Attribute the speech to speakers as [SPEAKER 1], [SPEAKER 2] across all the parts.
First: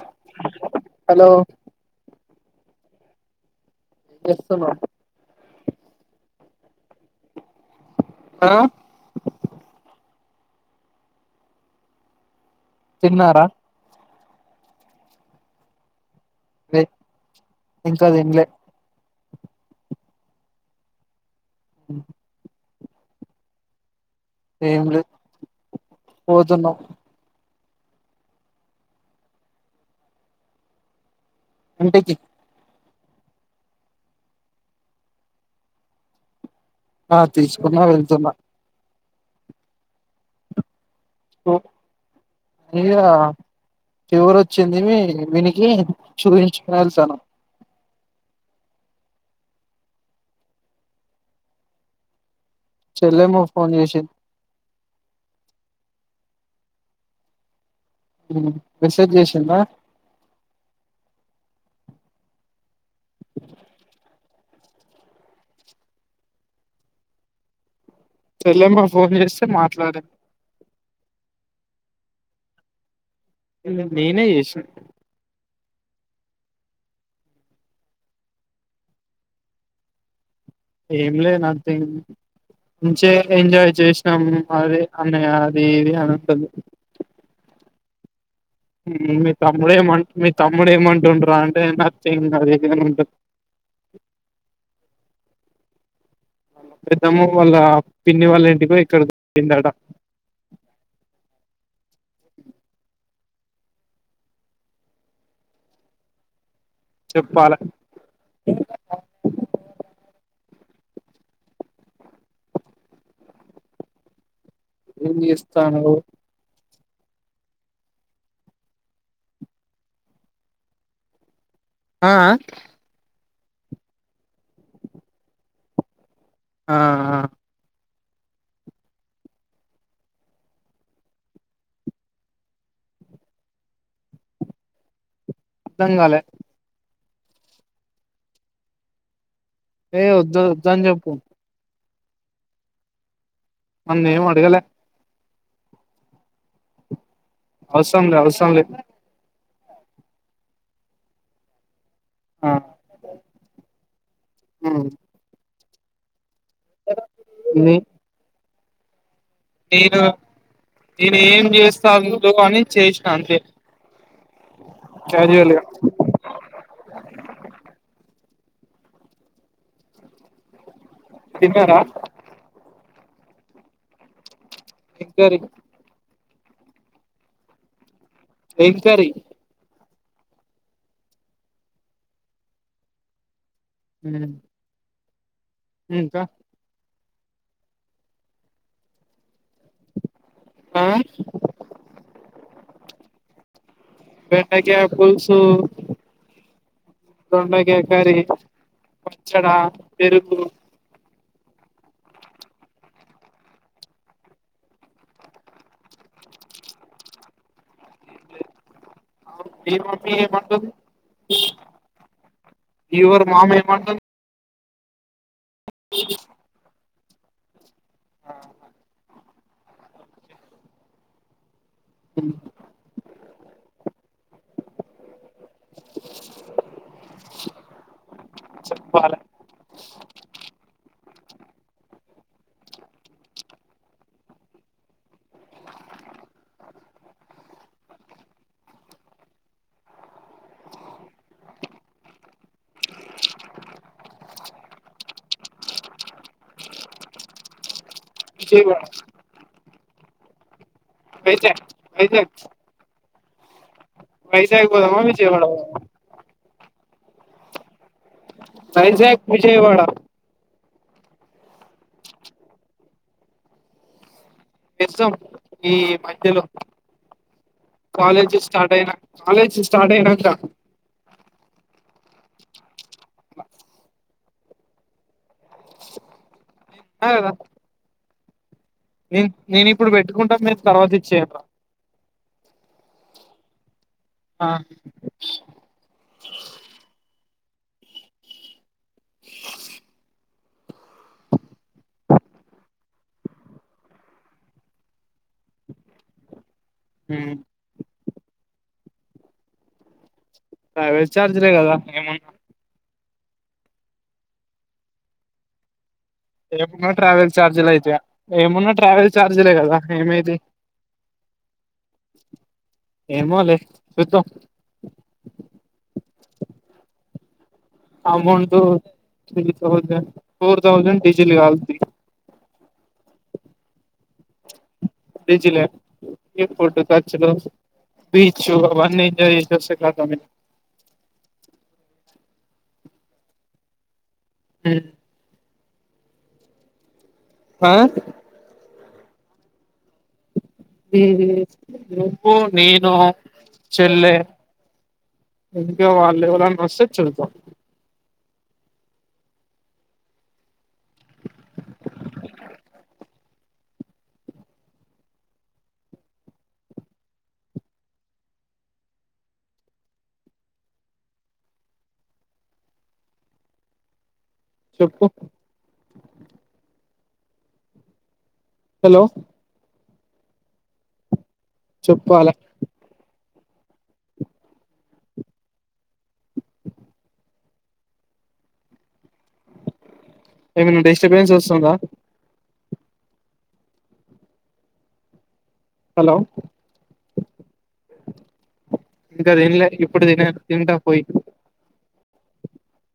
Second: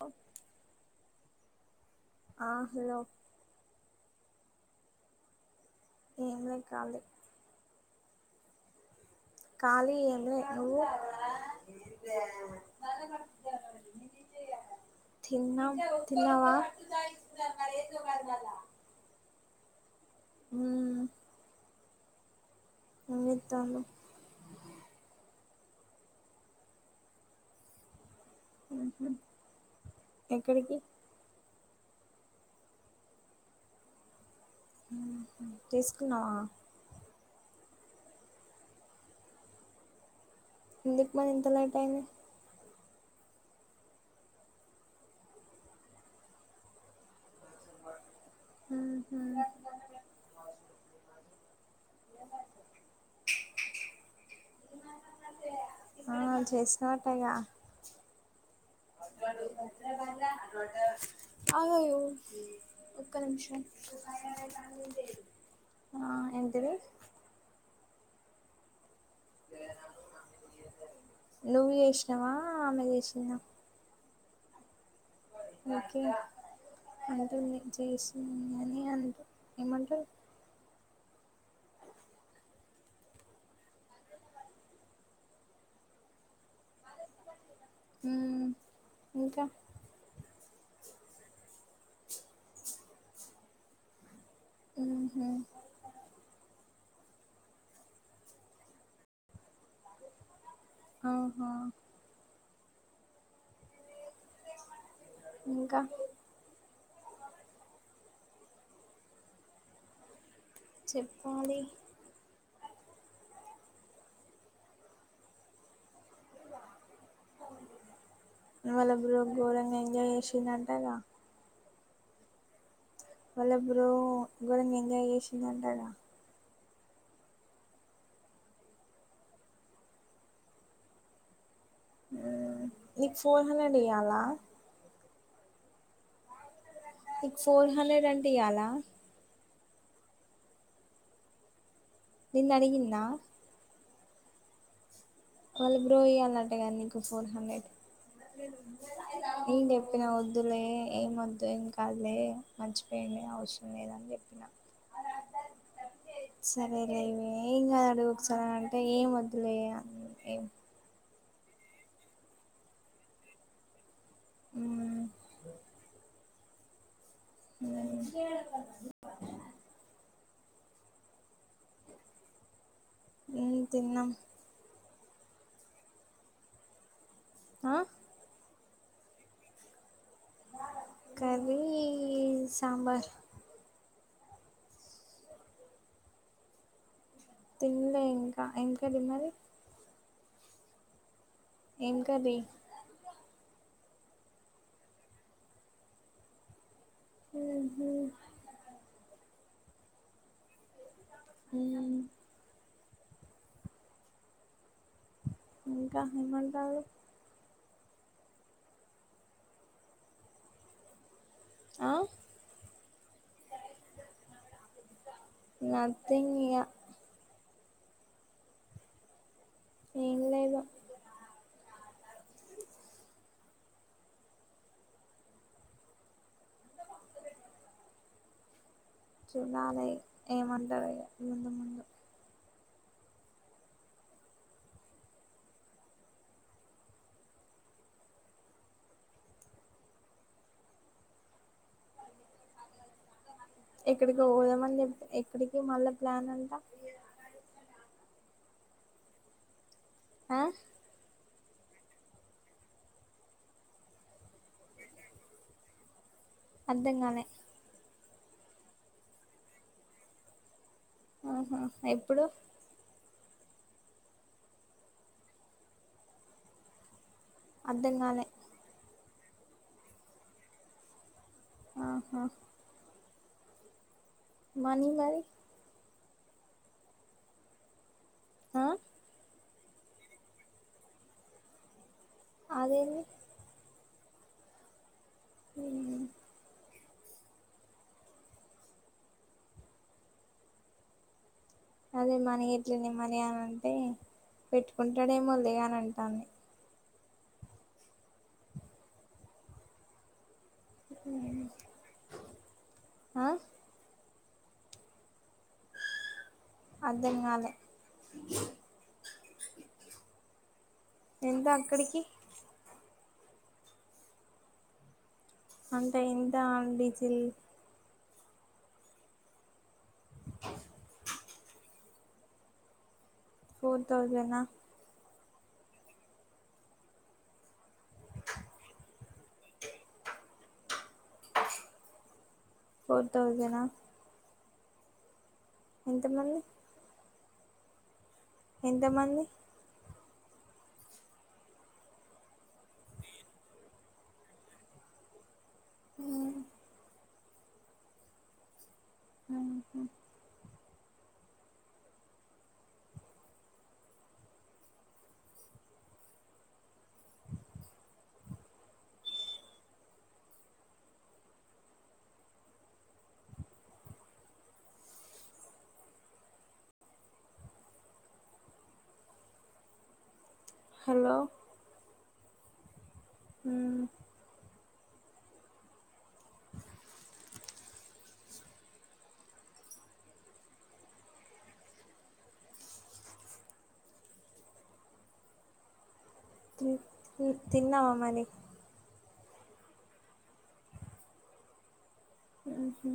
[SPEAKER 1] అ
[SPEAKER 2] hello
[SPEAKER 1] ఆ hello
[SPEAKER 2] చేస్తున్నావ్
[SPEAKER 1] ఎంలే కాళీ
[SPEAKER 2] ఆ
[SPEAKER 1] కాళీ ఏలే నువ్వు
[SPEAKER 2] తిన్నారా
[SPEAKER 1] తిన్నాం తిన్నవా
[SPEAKER 2] లే
[SPEAKER 1] న్నారు ఎ క
[SPEAKER 2] ఇంకా
[SPEAKER 1] మ
[SPEAKER 2] తినలే
[SPEAKER 1] [unintelligible] ఉ
[SPEAKER 2] ఉ
[SPEAKER 1] ఎం చేతాల్లు
[SPEAKER 2] ఏం లేదు పోతున్నాం
[SPEAKER 1] ఉహు ఎక్కడికి
[SPEAKER 2] ఇంటికి
[SPEAKER 1] ఉహు తీసుకున్నావా
[SPEAKER 2] ఆ తీసుకున్నా వెళ్తున్నా
[SPEAKER 1] ఎందుకు మరి ఇంత లేట్ అయింది
[SPEAKER 2] మీగా ఫీవర్ వచ్చిందివి వినికి చూపించుకుని వెళ్తాను
[SPEAKER 1] ఊహు ఏమైంది బుజ్జి
[SPEAKER 2] చెల్లేమ ఫోన్ చేసి
[SPEAKER 1] ఆ చేసనాటగా
[SPEAKER 2] మెసేజ్ చేసిందా
[SPEAKER 1] అగగొ ఒక్క నిమిషం ఆ ఏంతిది
[SPEAKER 2] చెల్లమ్మ ఫోన్ చేస్తే మాట్లాడిన్
[SPEAKER 1] నువ్వు చేసినావా ఆమె చేసిందా
[SPEAKER 2] ఎందుకు నేనే చేసినా
[SPEAKER 1] ఓకే అంటుంది చేసింది అని అంట ఏమంటారు
[SPEAKER 2] ఏం లేదు నథింగ్ మంచే ఎంజాయ్ చేసినాము అది అన్న అది ఇది అనింటుంది
[SPEAKER 1] ఊ
[SPEAKER 2] మీ తమ్ముడు ఏమంట మీ తమ్ముడు ఏమంటుంండ్రా అంటే నతింగ్ అది ఇది అని అంటుంది
[SPEAKER 1] ఊహు
[SPEAKER 2] పెద్దమ వాళ్ళ పిన్ని వాళ్ళ ఇంటికో ఎక్కడో పోయిందట
[SPEAKER 1] ఆహా ఇంకా
[SPEAKER 2] చెప్పాలే
[SPEAKER 1] చెప్పాలి
[SPEAKER 2] ఏం జేస్తండ్రు
[SPEAKER 1] వాళ్ళ బ్రో ఘోరంగా ఎంజాయ్ చేసిండంటగ
[SPEAKER 2] ఆ ఆ
[SPEAKER 1] వాళ్ళ బ్రో గోరంగా ఎంజాయ్ చేసిండంటగ
[SPEAKER 2] ఆ
[SPEAKER 1] ఆ నీకు ఫోన్ హెడ్ ఇయ్యాలా
[SPEAKER 2] ర్ధం కాలే
[SPEAKER 1] మీకు ఫోర్ హండ్రెడ్ అంటే ఇయలా
[SPEAKER 2] ఏ వద్దు వద్దని చెప్పు
[SPEAKER 1] నిన్ అడిగిందా
[SPEAKER 2] నన్నేం అడగలే
[SPEAKER 1] వాళ్ళు బ్రో ఇయ్యాలటగా నీకు ఫోర్ హండ్రెడ్
[SPEAKER 2] అవసరం లే అవసరం లేద్
[SPEAKER 1] నేను చెప్పిన వద్దులే ఏం వద్దు ఏం కాదులే
[SPEAKER 2] ఆ
[SPEAKER 1] మంచిపోయింది అవసరం లేదని చెప్పినా
[SPEAKER 2] ఆ
[SPEAKER 1] సరేలేవే ఏం
[SPEAKER 2] నే
[SPEAKER 1] గాదు అడుగు ఒకసారి అంటే ఏం వద్దు
[SPEAKER 2] నేను నేను ఏం చేస్తా వుండు అని చేసిన అంతే
[SPEAKER 1] ఊ
[SPEAKER 2] సరేలే
[SPEAKER 1] ఊ
[SPEAKER 2] తిన్నర
[SPEAKER 1] మ్ తిన్నా
[SPEAKER 2] ఏం కర్రీ
[SPEAKER 1] ఆ
[SPEAKER 2] ఏం కర్రీ?
[SPEAKER 1] కర్రీ సాంబార్.
[SPEAKER 2] మ్ మ్ ఇంకా
[SPEAKER 1] తినలే ఇంకా. ఇంకా డిన్నరు
[SPEAKER 2] ఆ
[SPEAKER 1] ఏం కర్రీ?
[SPEAKER 2] బెండకాయ పుల్సు, దొండకాయ కర్రీ. పచ్చడ, పెరుగు.
[SPEAKER 1] మ్ మ్ ఇంకా ఏమంటారు
[SPEAKER 2] మీ మమ్మీ ఏమంటుంది?
[SPEAKER 1] ఆ
[SPEAKER 2] యువర్ మామ్ ఏమంటుంది?
[SPEAKER 1] నథింగ్ ఇగ. ఏమి లేదు.
[SPEAKER 2] చెప్పాల
[SPEAKER 1] చూడాలి ఏమంటారో ఇగ ముందు ముందు ఎక్కడికో పోదామని చెప్పి, ఎక్కడికి మళ్ళా ప్లాన్ అంట
[SPEAKER 2] విజయవాడ
[SPEAKER 1] ఆ
[SPEAKER 2] వైజాగ్ వైజాగ్ వైజాగ్ పోదామా విజయవాడ పోదామా?
[SPEAKER 1] అర్థం కాలే
[SPEAKER 2] వైజాగ్, విజయవాడ.
[SPEAKER 1] ఆహా ఎప్పుడు?
[SPEAKER 2] ఎస్ద్దాం ఈ మధ్యలో
[SPEAKER 1] అర్ధం కాలే
[SPEAKER 2] కాలేజస్ స్టార్ట్ అయినా కాలేజ్ స్టార్ట్ అయినంక.
[SPEAKER 1] ఆహా
[SPEAKER 2] అట్ల
[SPEAKER 1] మనీ మరి?
[SPEAKER 2] నేనున్నా కదా
[SPEAKER 1] ఆ
[SPEAKER 2] నేను నేను ఇప్పుడు పెట్టుకుంటా మీరు తర్వాత ఇచ్చేయండి రా
[SPEAKER 1] అదేంది?
[SPEAKER 2] ఆ
[SPEAKER 1] మ్ అదే మని ఎట్ల అని మనీ అని అంటే నే పెట్టుకుంటాడేమోలే అని అంటాంది.
[SPEAKER 2] మ్ ట్రావెల్ చార్జరే కదా ఏమున్
[SPEAKER 1] ఆ
[SPEAKER 2] ఏమున్నా
[SPEAKER 1] అర్ధం
[SPEAKER 2] ట్రావెల్
[SPEAKER 1] కాలే
[SPEAKER 2] ఛార్జీలయితయా, ఏమున్నా ట్రావెల్ ఛార్జీలే కదా ఏమైతయి
[SPEAKER 1] ఎంతా అక్కడికి
[SPEAKER 2] ఏమోలే చూద్దాం
[SPEAKER 1] అంటే ఎంత diesel
[SPEAKER 2] amount three thousand four thousand diesel కాలింది
[SPEAKER 1] ఫోర్ థౌసంనా
[SPEAKER 2] డీజిలే ఇగ ఫుడ్ ఖర్చులు బీచ్ అవన్నీ ఎంజాయ్ చేసోస్తే కథం
[SPEAKER 1] ఫోర్ థౌస్జనా
[SPEAKER 2] ఉ
[SPEAKER 1] ఎంతమంది
[SPEAKER 2] ఆ
[SPEAKER 1] ఎంతమంది
[SPEAKER 2] నువ్వు నేను చెల్లె ఇంకా వాళ్ళు ఎవళ్ళన వస్తే చూద్దాం
[SPEAKER 1] ఆహ
[SPEAKER 2] చెప్పు హలో
[SPEAKER 1] హలో
[SPEAKER 2] చెప్పాలి
[SPEAKER 1] ఉమ్
[SPEAKER 2] ఏమైనా డిస్టబెన్స్ వస్తుందా హలో
[SPEAKER 1] తిన్నావా మరి
[SPEAKER 2] ఇంకా తిన్లే ఇప్పుడు తినే తింటా పోయి
[SPEAKER 1] ఉహు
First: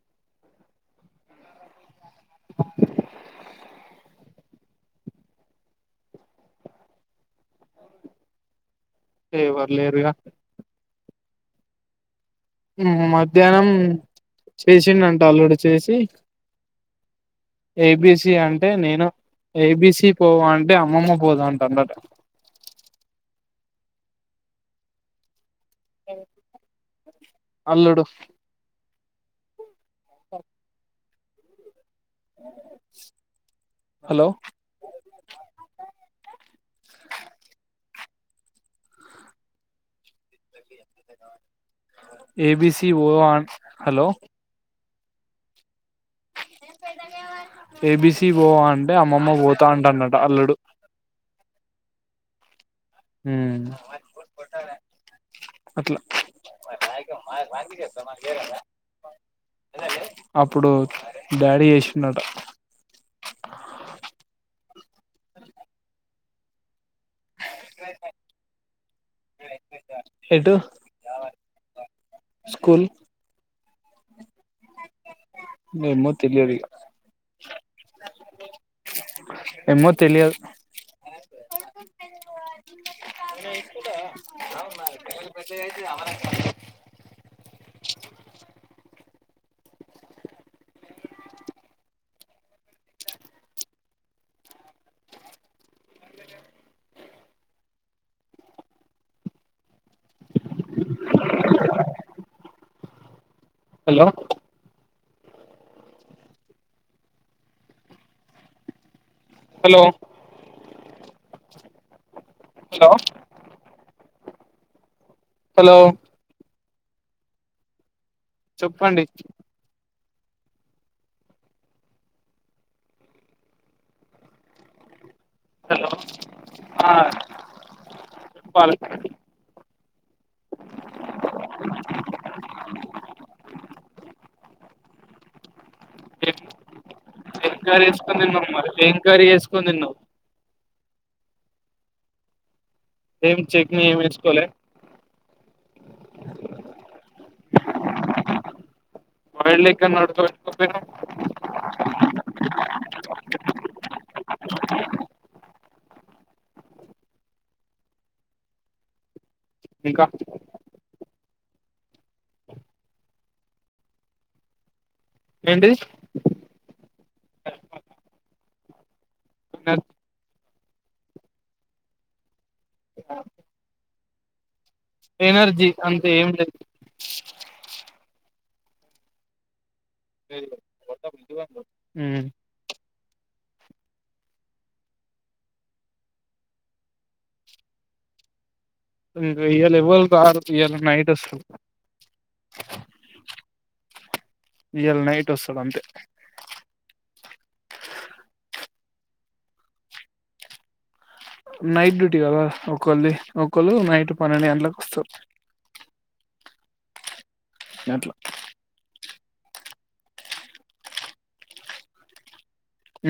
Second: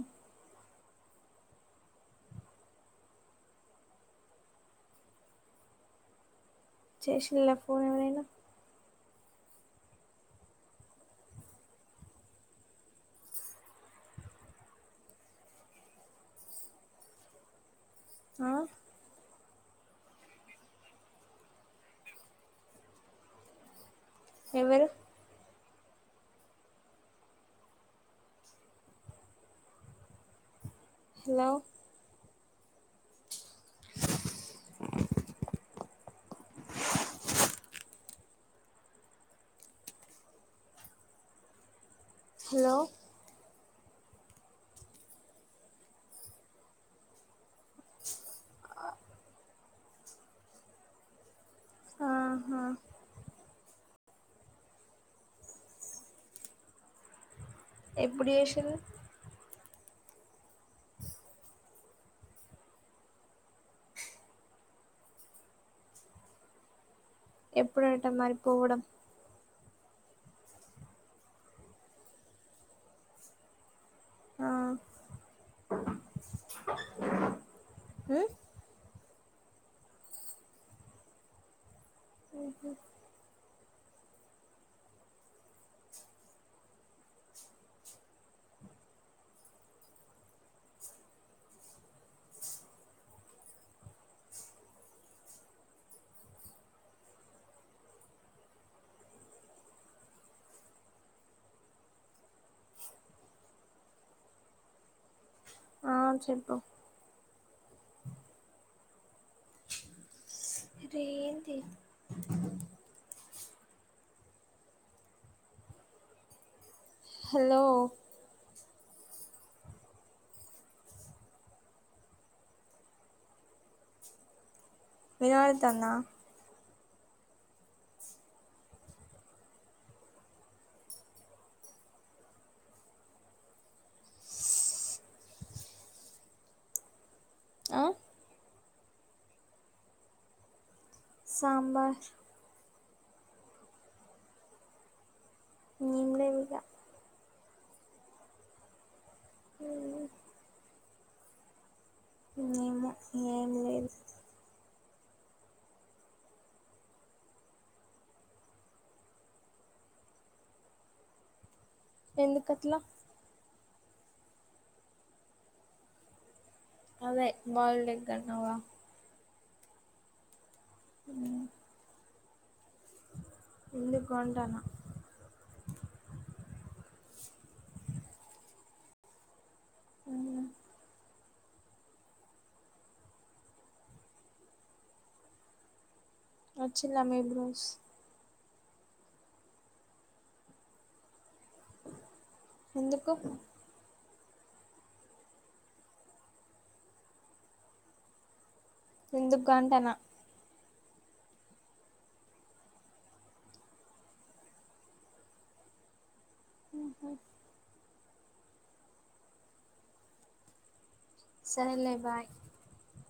[SPEAKER 1] చేసిల్లా ఫోన్ ఎవరైనా
[SPEAKER 2] ఎవర్ లేరుగా మధ్యాహ్నం చేసిండంట అల్లుడు చేసి ఏబిసి
[SPEAKER 1] ఆ
[SPEAKER 2] అంటే నేను ఏబిసి పోవ అంటే అమ్మమ్మ పోద అంటాడంట
[SPEAKER 1] ఎవరు
[SPEAKER 2] అల్లుడు ఓ
[SPEAKER 1] హలో
[SPEAKER 2] హలో
[SPEAKER 1] హలో
[SPEAKER 2] ఏబిసి పోదామా హలో ఏబిసీ పోవా అంటే అమ్మమ్మ పోతా అంటడంట అల్లుడు
[SPEAKER 1] ఆహా
[SPEAKER 2] ఉ అట్ల
[SPEAKER 1] ఎప్పుడు చేసిరు
[SPEAKER 2] అప్పుడు డాడీకి చేసిడంట
[SPEAKER 1] ఎప్పుడంట మరిపోవడం
[SPEAKER 2] ఎటు స్కూల్
[SPEAKER 1] ఆ
[SPEAKER 2] ఏమ్మో తెలియదు ఇక ఏమ్మో తెలియదు [unintelligible] అ హలో
[SPEAKER 1] అ చెప్పు
[SPEAKER 2] హలో
[SPEAKER 1] [unintelligible]
[SPEAKER 2] హలో హలో
[SPEAKER 1] హలో
[SPEAKER 2] చెప్పండి హలో
[SPEAKER 1] వినపడుతుందా
[SPEAKER 2] ఆ చెప్పాలి డు డు డు ఏ [unintelligible]
[SPEAKER 1] ఆ
[SPEAKER 2] ఎం కర్రీ చేసుకొని తిన్నావు
[SPEAKER 1] సాంబర్
[SPEAKER 2] ఏం చట్నీ ఏమి ఏసుకోవలే
[SPEAKER 1] [unintelligible]
[SPEAKER 2] బాయిల్డ్ ఎగ్ అన్న ఉడక పెట్టుకోకపోయినా
[SPEAKER 1] [unintelligible] ఏం లేదు
[SPEAKER 2] ఇంక
[SPEAKER 1] ఎందుకట్ల
[SPEAKER 2] ఏంటి
[SPEAKER 1] అదే బాయిల్డ్ [unintelligible]
[SPEAKER 2] న
[SPEAKER 1] ఎందుకు అంటాన
[SPEAKER 2] ఎనర్జీ అంటే ఏం లేదు మొత్తం ఇంటికి పంపు
[SPEAKER 1] వచ్చింద మీ బ్రోస్
[SPEAKER 2] [unintelligible] ఎవరు రారు ఇవల నైట్ ఓస్తరు
[SPEAKER 1] ఎందుకు
[SPEAKER 2] ఇయల నైట్ వస్తడు అంతే
[SPEAKER 1] ఎందుగ అంటాన
[SPEAKER 2] నైట్ డ్యూటీ కదా ఒకళది ఒకళ్ళు నైట్ పన్నెండు గంటలకి వస్తారు
[SPEAKER 1] ఉ హు
[SPEAKER 2] అట్ల
[SPEAKER 1] సరెలే బైయి
[SPEAKER 2] ఉ